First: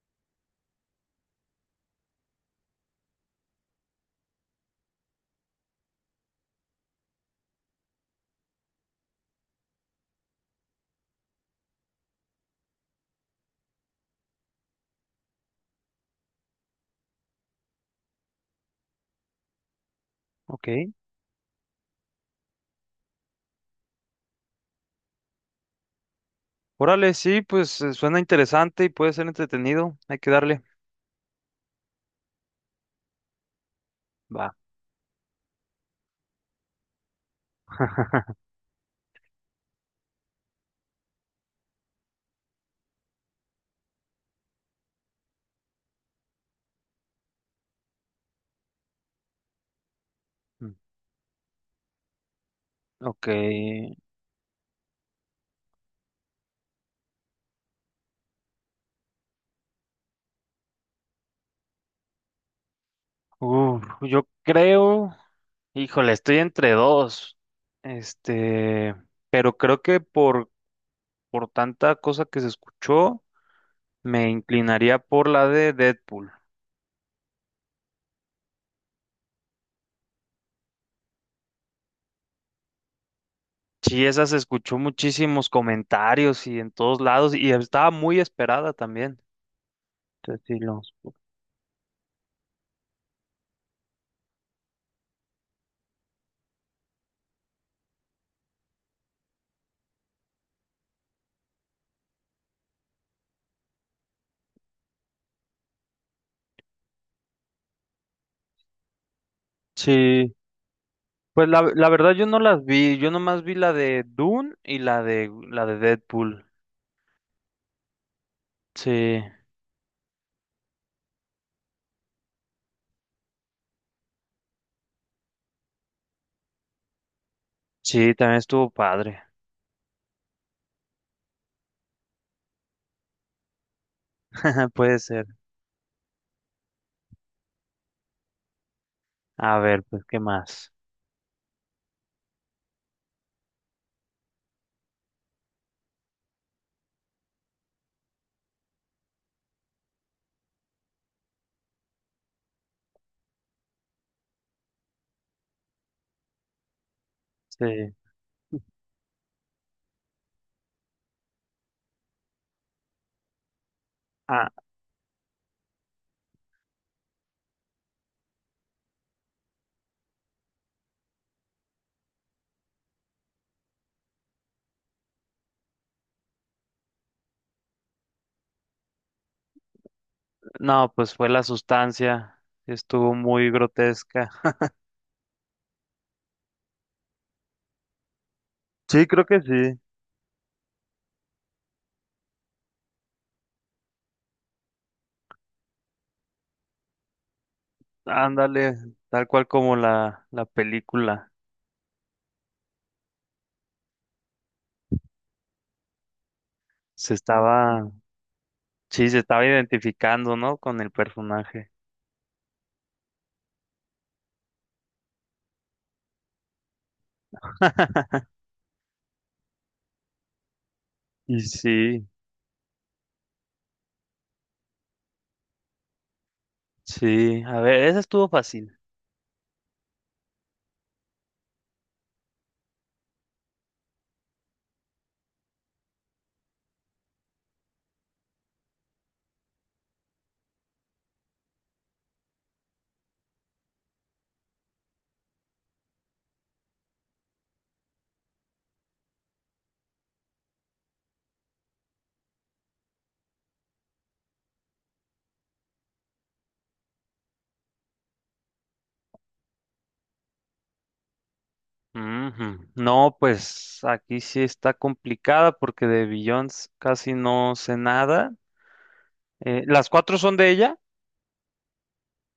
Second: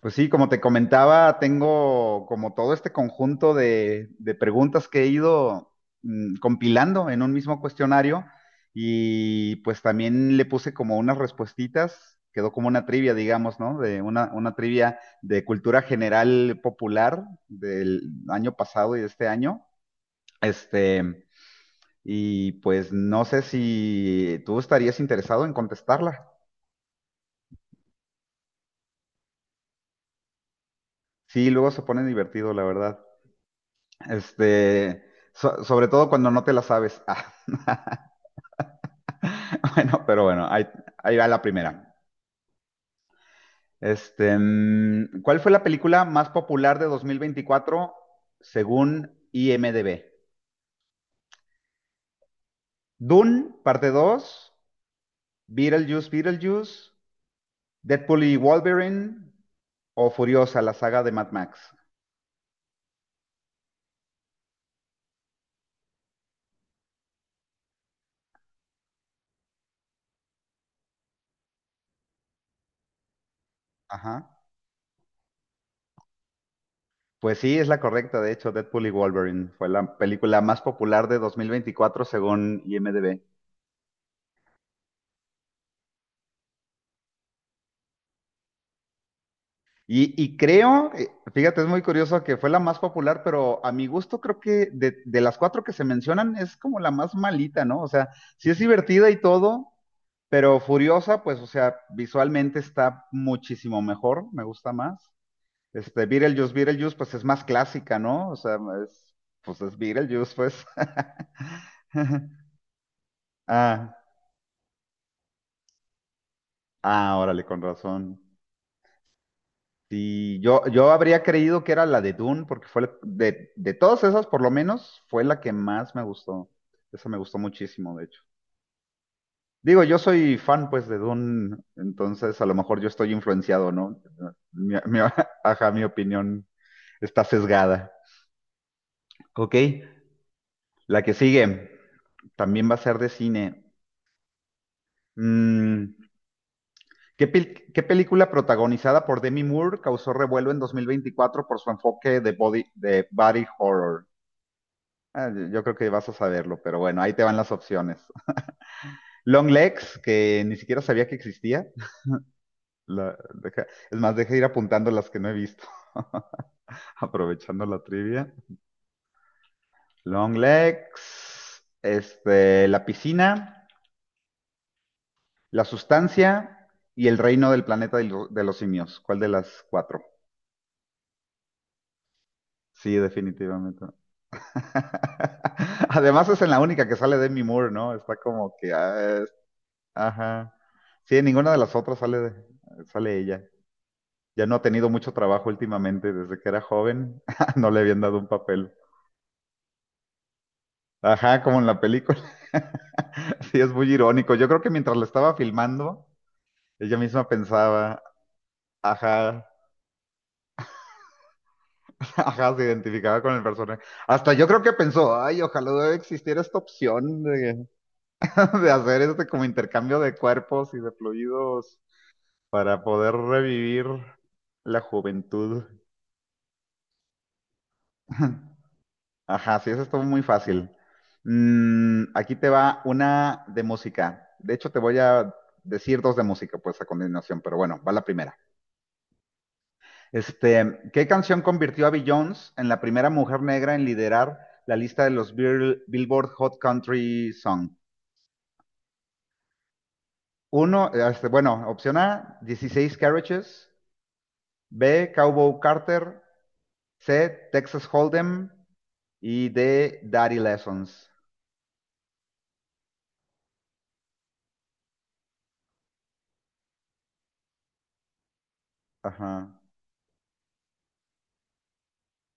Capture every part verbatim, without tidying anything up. Pues sí, como te comentaba, tengo como todo este conjunto de, de preguntas que he ido mm, compilando en un mismo cuestionario. Y pues también le puse como unas respuestitas, quedó como una trivia, digamos, ¿no? De una, una trivia de cultura general popular del año pasado y de este año. Ok. Este, y pues no sé si tú estarías interesado en contestarla. Órale, sí, pues eh, suena interesante y puede ser entretenido. Hay que darle. Sí, luego se pone divertido, la verdad. Va. Este, so- sobre todo cuando no te la sabes. Ah, bueno, pero bueno, ahí, ahí va la primera. Este, mm, ¿cuál fue la película más popular de dos mil veinticuatro según IMDb? Mm, ok. Dune, parte dos, Beetlejuice, Beetlejuice, Deadpool y Wolverine o Furiosa, la saga de Mad Max. Uf, yo creo. Híjole, estoy entre dos. Este, pero creo que por, por tanta cosa que se escuchó, me Ajá. inclinaría por la de Deadpool. Pues sí, es la correcta, de hecho, Deadpool y Wolverine fue la película más popular de dos mil veinticuatro según IMDb. Sí, esa se escuchó muchísimos comentarios y en todos lados, y estaba muy esperada también. Y, y Entonces, sí, lo- creo, eh, fíjate, es muy curioso que fue la más popular, pero a mi gusto creo que de, de las cuatro que se mencionan es como la más malita, ¿no? O sea, sí es divertida y todo, pero Furiosa, pues, o sea, visualmente está muchísimo mejor, me gusta más. Este, Beetlejuice, Beetlejuice, pues es más clásica, ¿no? O sea, es, pues es sí, Beetlejuice, pues. pues la, la verdad yo no las vi, yo nomás vi la Ah, de Dune y la de la de Deadpool. ah, órale, con razón. Sí, Sí, yo, yo habría creído que era la de Dune, porque fue la- de, de todas esas, por lo menos, fue la que más me gustó. Esa me gustó muchísimo, de sí, hecho. también estuvo padre. Digo, yo soy fan, pues, de Dune, entonces a lo mejor yo estoy influenciado, ¿no? Mi, mi- Puede ser. ajá, mi opinión está sesgada. Ok, A ver, pues, ¿qué más? la que sigue también va a ser de cine. Mm, ¿qué, pel- qué película protagonizada por Demi Moore causó revuelo en dos mil veinticuatro por su enfoque de body, de body horror? Ah, yo creo que vas a saberlo, pero bueno, ahí te van las Sí. opciones. Long legs, que ni siquiera sabía que existía. La- deja- es más, deja de ir Ah, apuntando las que no he visto, aprovechando la trivia. Long legs, este, la piscina, la sustancia y el reino del planeta de, lo- de los simios. ¿Cuál de las cuatro? no, pues fue la sustancia. Sí, Estuvo muy definitivamente. grotesca. Además es en la única que sale Demi Moore, ¿no? Está como que, Sí, ah, creo es- que sí. ajá. Sí, en ninguna de las otras sale, de- sale ella. Ya no ha tenido mucho trabajo últimamente, desde que era joven, no le habían dado un papel. Ándale, tal cual como la la película. Ajá, como en la película. Sí, es muy irónico. Yo creo que mientras la estaba filmando, ella Se misma estaba, pensaba, sí, se estaba ajá, identificando, ¿no? Con el personaje. ajá, se identificaba con el personaje. Hasta yo creo que pensó, ay, ojalá no existiera esta opción de, de hacer este como intercambio de cuerpos y de Y fluidos sí, para poder revivir la juventud. sí. A ver, esa estuvo fácil. Ajá, sí, eso estuvo muy fácil. Mm, aquí te va una de música. De hecho, te voy a decir dos de música, pues a continuación, pero bueno, va la primera. Este, ¿qué canción convirtió a Beyoncé en la primera mujer negra en liderar la lista de los Bill- Billboard Hot Country Song? Uno, este, bueno, opción A, dieciséis Carriages, B, Cowboy Carter, C, Texas Hold'em y D, Daddy Lessons. Ujú. No, pues aquí sí está complicada porque de Beyoncé casi no sé nada. Ajá. Eh, ¿las cuatro son de ella?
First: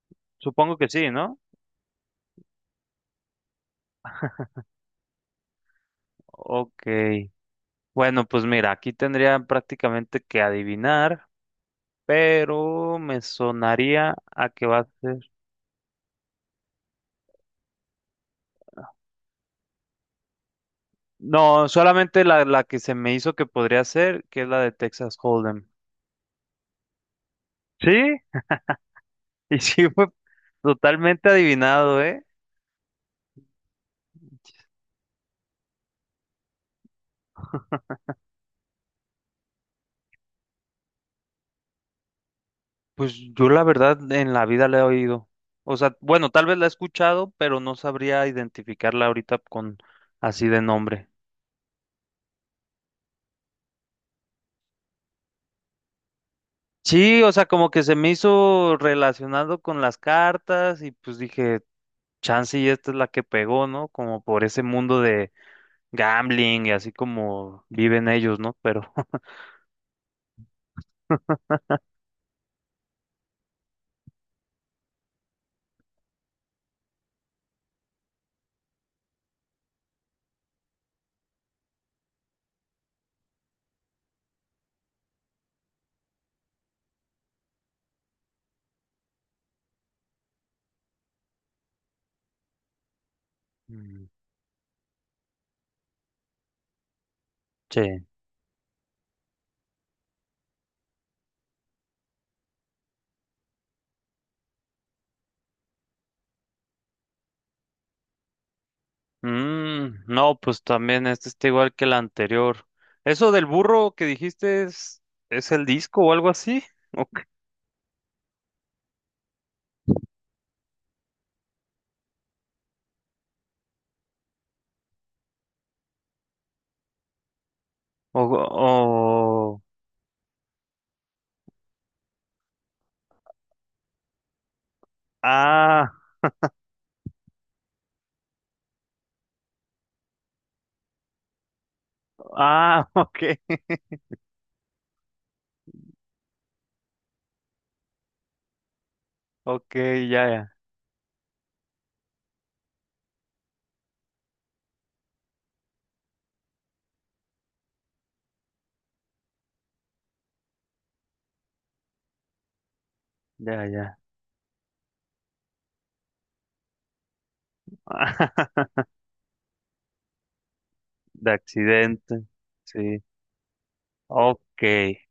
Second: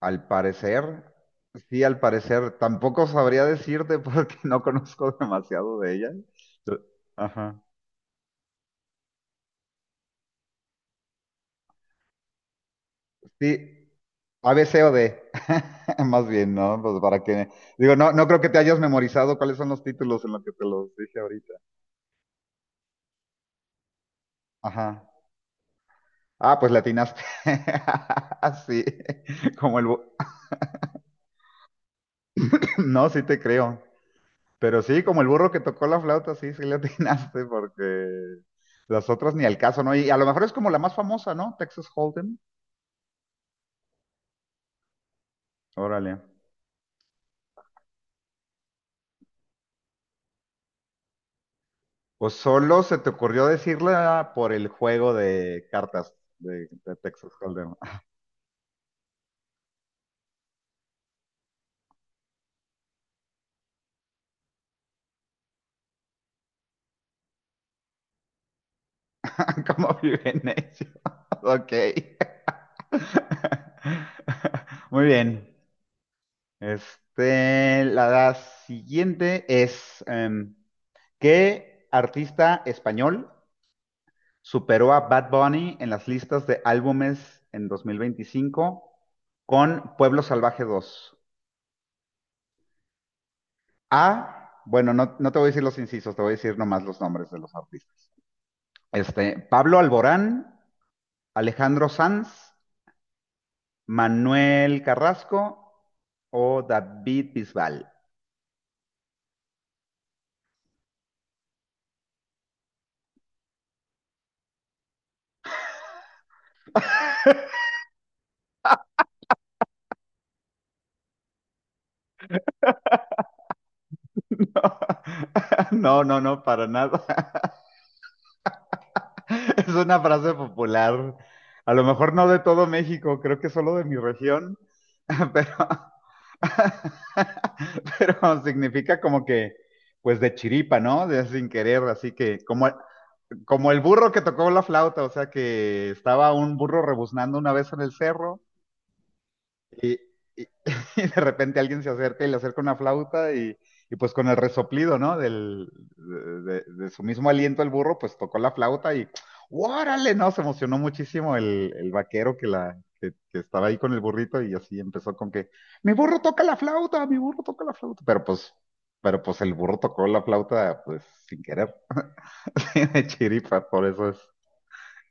Al Supongo parecer, que sí, ¿no? sí, al parecer, tampoco sabría decirte porque no conozco demasiado de ella. Ok. Ajá. Bueno, pues mira, aquí tendría prácticamente que adivinar, pero me Sí, sonaría a A, que B, va C a o D. ser... Más bien, ¿no? Pues para que... Digo, no, no creo que te hayas memorizado cuáles son los títulos en los que te los dije ahorita. No, solamente la, la que se me hizo que podría ser, que es la de Ajá. Texas Hold'em. Ah, pues le atinaste. Sí, Sí. y Como el... sí bu- fue totalmente adivinado, ¿eh? No, sí te creo. Pero sí, como el burro que tocó la flauta, sí, sí le atinaste, porque las otras ni al caso, ¿no? Y a lo mejor es como la más famosa, ¿no? Texas Hold'em. Pues yo la verdad en la vida la he oído. O sea, Órale. bueno, tal vez la he escuchado, pero no sabría identificarla ahorita con así de nombre. O solo se te ocurrió decirla por el juego de cartas de, de Sí, o Texas sea, como Hold'em. que se me hizo relacionado con las cartas y pues dije, chance y esta es la que pegó, ¿no? Como por ese mundo de gambling y así como viven ellos, ¿no? Pero ¿Cómo viven ellos? Ok. Muy bien. Este, la siguiente es, em, ¿qué artista español superó a Bad Bunny en las listas de álbumes en dos mil veinticinco con Pueblo Salvaje dos? mm, A, bueno, no, no te voy a decir los incisos, te voy a decir nomás los nombres de los sí. artistas. Este, Pablo Alborán, Alejandro Sanz, Manuel Carrasco o David Bisbal. Mm, no, pues también este está igual que el anterior. ¿Eso del burro que dijiste es, es el disco o algo así? No, no, no, para nada. O, o, Es una frase popular. A lo mejor no de todo México, creo que solo de mi región, pero, ah, pero significa como que, pues de chiripa, ¿no? De sin querer, así que como, ah, ok, como el burro que tocó la flauta, o sea que estaba un burro rebuznando una vez en el cerro ok, y, ya, y- ya, y de repente alguien se acerca y le acerca una flauta y, y pues con el resoplido, ¿no? Del, de, de- de su mismo aliento, el burro pues tocó la flauta y ¡órale! No, se emocionó muchísimo el, el vaquero que, la, que, que ya, estaba ahí con ya. el burrito y así empezó con que ¡mi burro toca la flauta! ¡Mi burro toca la flauta! Pero pues, pero pues el burro tocó la flauta pues De sin querer, accidente, sí, de chiripa, por eso es ok.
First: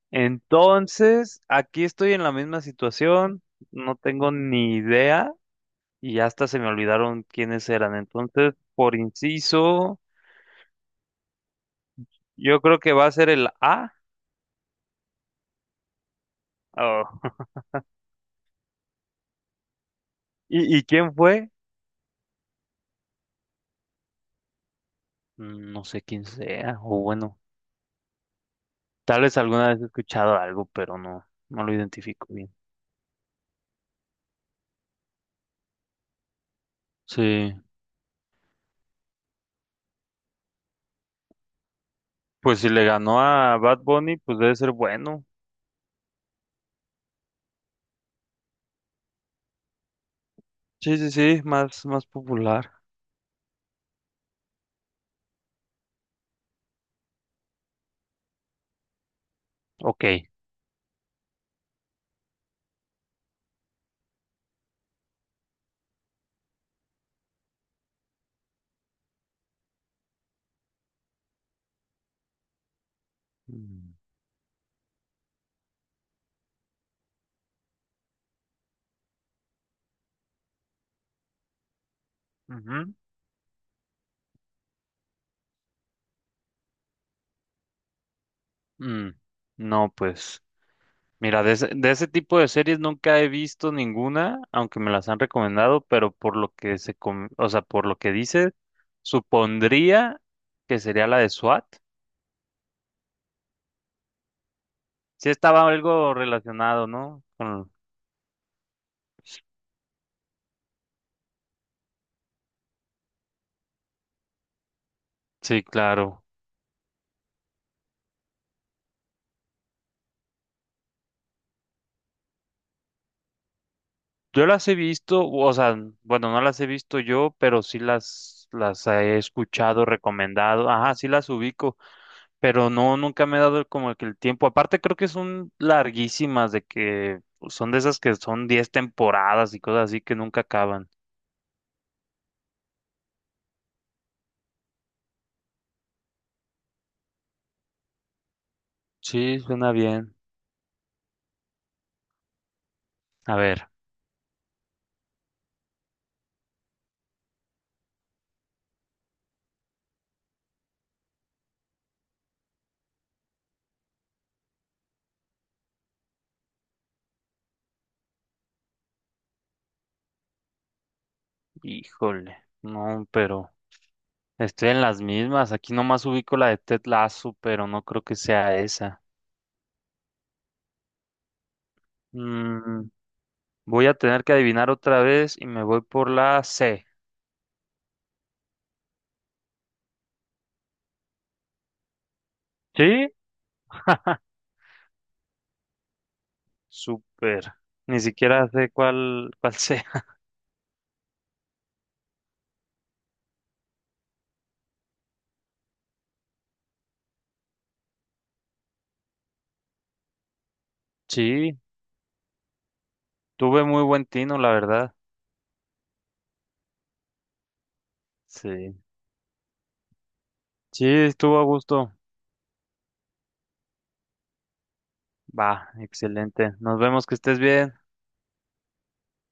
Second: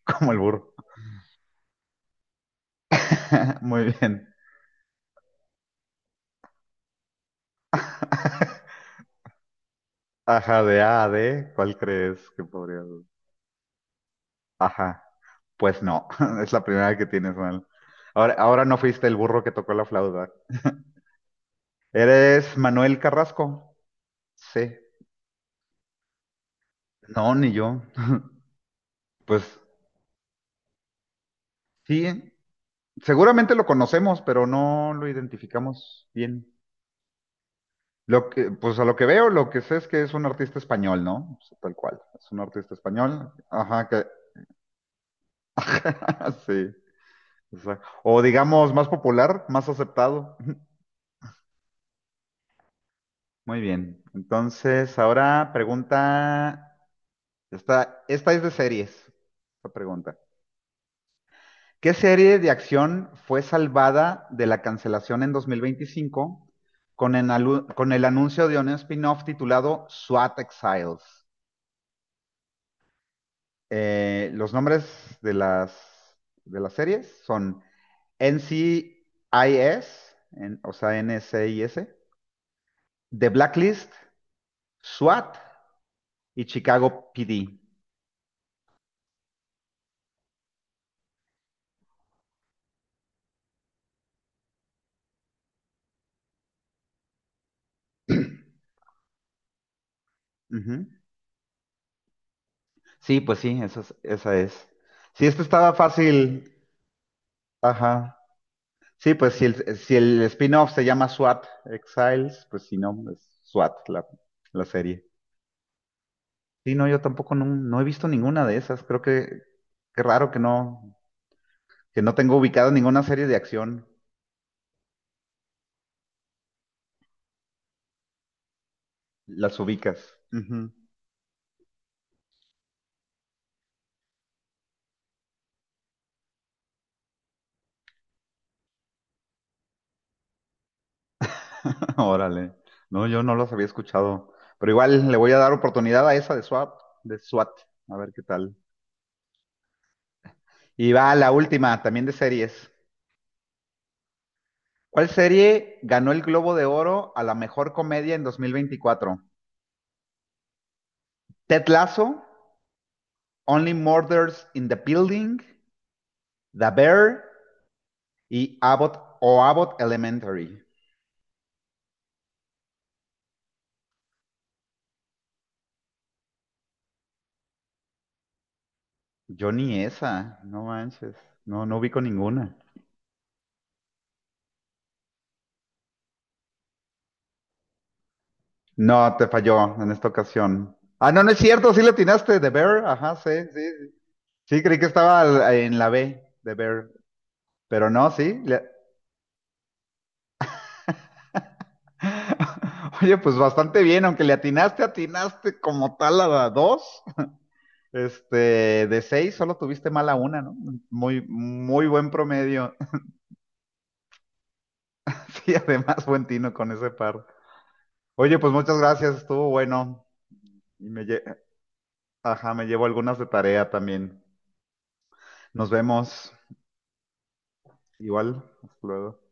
como el burro. Entonces, aquí estoy en la misma situación, Muy no bien. tengo ni idea y hasta se me olvidaron quiénes eran. Entonces, por inciso, Ajá, de A a D, ¿cuál crees que yo creo podría...? que va a ser el A. Ajá. Pues no, es la primera vez Oh, que tienes mal. Ahora, ahora no fuiste el burro que tocó la flauta. ¿y, y quién fue? ¿Eres Manuel Carrasco? Sí. Mm, no sé quién sea, o No, bueno, ni yo. tal vez Pues alguna vez he escuchado algo, pero no, no lo sí, identifico bien. seguramente lo conocemos, pero no lo identificamos bien. Sí, Lo que, pues a lo que veo, lo que sé es que es un artista español, ¿no? O sea, tal cual, es un pues si artista le ganó español. a Bad Ajá, que Bunny, pues debe ser bueno. sí. O sea, o digamos más popular, más aceptado. Sí, sí, sí, más, más popular. Muy bien. Entonces, ahora pregunta. Esta, esta es de series, esta Ok. pregunta. ¿Qué serie de acción fue salvada de la cancelación en dos mil veinticinco con el, con el anuncio de un spin-off titulado SWAT Exiles? Mm, Eh, los nombres de las, de las series son N C I S, en- o sea, N C I S, ujú, The Blacklist, SWAT y Chicago P D. mm. No, pues, mira, de ese, de ese tipo de series nunca he visto ninguna, aunque me las han recomendado, pero por lo que se, com- o sea, por lo que dice, supondría que Ujú. sería la de SWAT. Sí, pues sí, esa es, esa es. Sí, Sí, esto estaba estaba algo fácil. relacionado, ¿no? Con- Ajá. Sí, pues si el, si el spin-off se llama SWAT Exiles, pues si no, es SWAT la, la serie. Sí, claro. Sí, no, yo tampoco no, no he visto ninguna de esas. Creo que qué raro que no, que no, tengo ubicada ninguna serie de acción. Yo las he visto, o sea, bueno, no las he visto yo, pero sí las, las he Las escuchado, ubicas. recomendado. Ujú. Ajá, sí las ubico, pero no, nunca me he dado el- como que el tiempo. Aparte, creo que son larguísimas, de que son de esas que son diez temporadas y cosas así que nunca acaban. Órale. No, yo no los había escuchado. Pero igual le voy a dar oportunidad a esa de SWAT, de SWAT. A ver qué tal. Sí, suena bien. Y va la última, también de series. A ver, ¿Cuál serie ganó el Globo de Oro a la mejor comedia en dos mil veinticuatro? ¿Ted Lasso? Only Murders in the Building, The Bear y Abbott o Abbott Elementary. híjole, no, pero estoy en las mismas. Aquí nomás ubico la de Ted Lasso, pero no creo que sea esa. Yo ni esa, no manches. No, no ubico ninguna. Mm, voy a tener que adivinar otra vez y me voy por la C. No, te falló en esta ocasión. Ah, no, no es cierto, sí le atinaste, The Bear, Sí, ajá, sí, sí. Sí, sí, creí que estaba en la B, The Bear, súper. pero Ni no, sí. siquiera le- sé cuál, cuál sea. Oye, pues bastante bien, aunque le atinaste, atinaste como tal a la dos. Este, de seis solo tuviste mala una, ¿no? Muy, Sí, muy buen promedio. tuve muy buen tino, la verdad. Sí, además buen tino con ese par. Oye, pues Sí, muchas gracias, estuvo bueno. sí, Y me lle- estuvo a gusto. Ajá, me llevo algunas de tarea también. Nos Va, vemos. excelente. Nos vemos, que estés bien. Igual, hasta luego.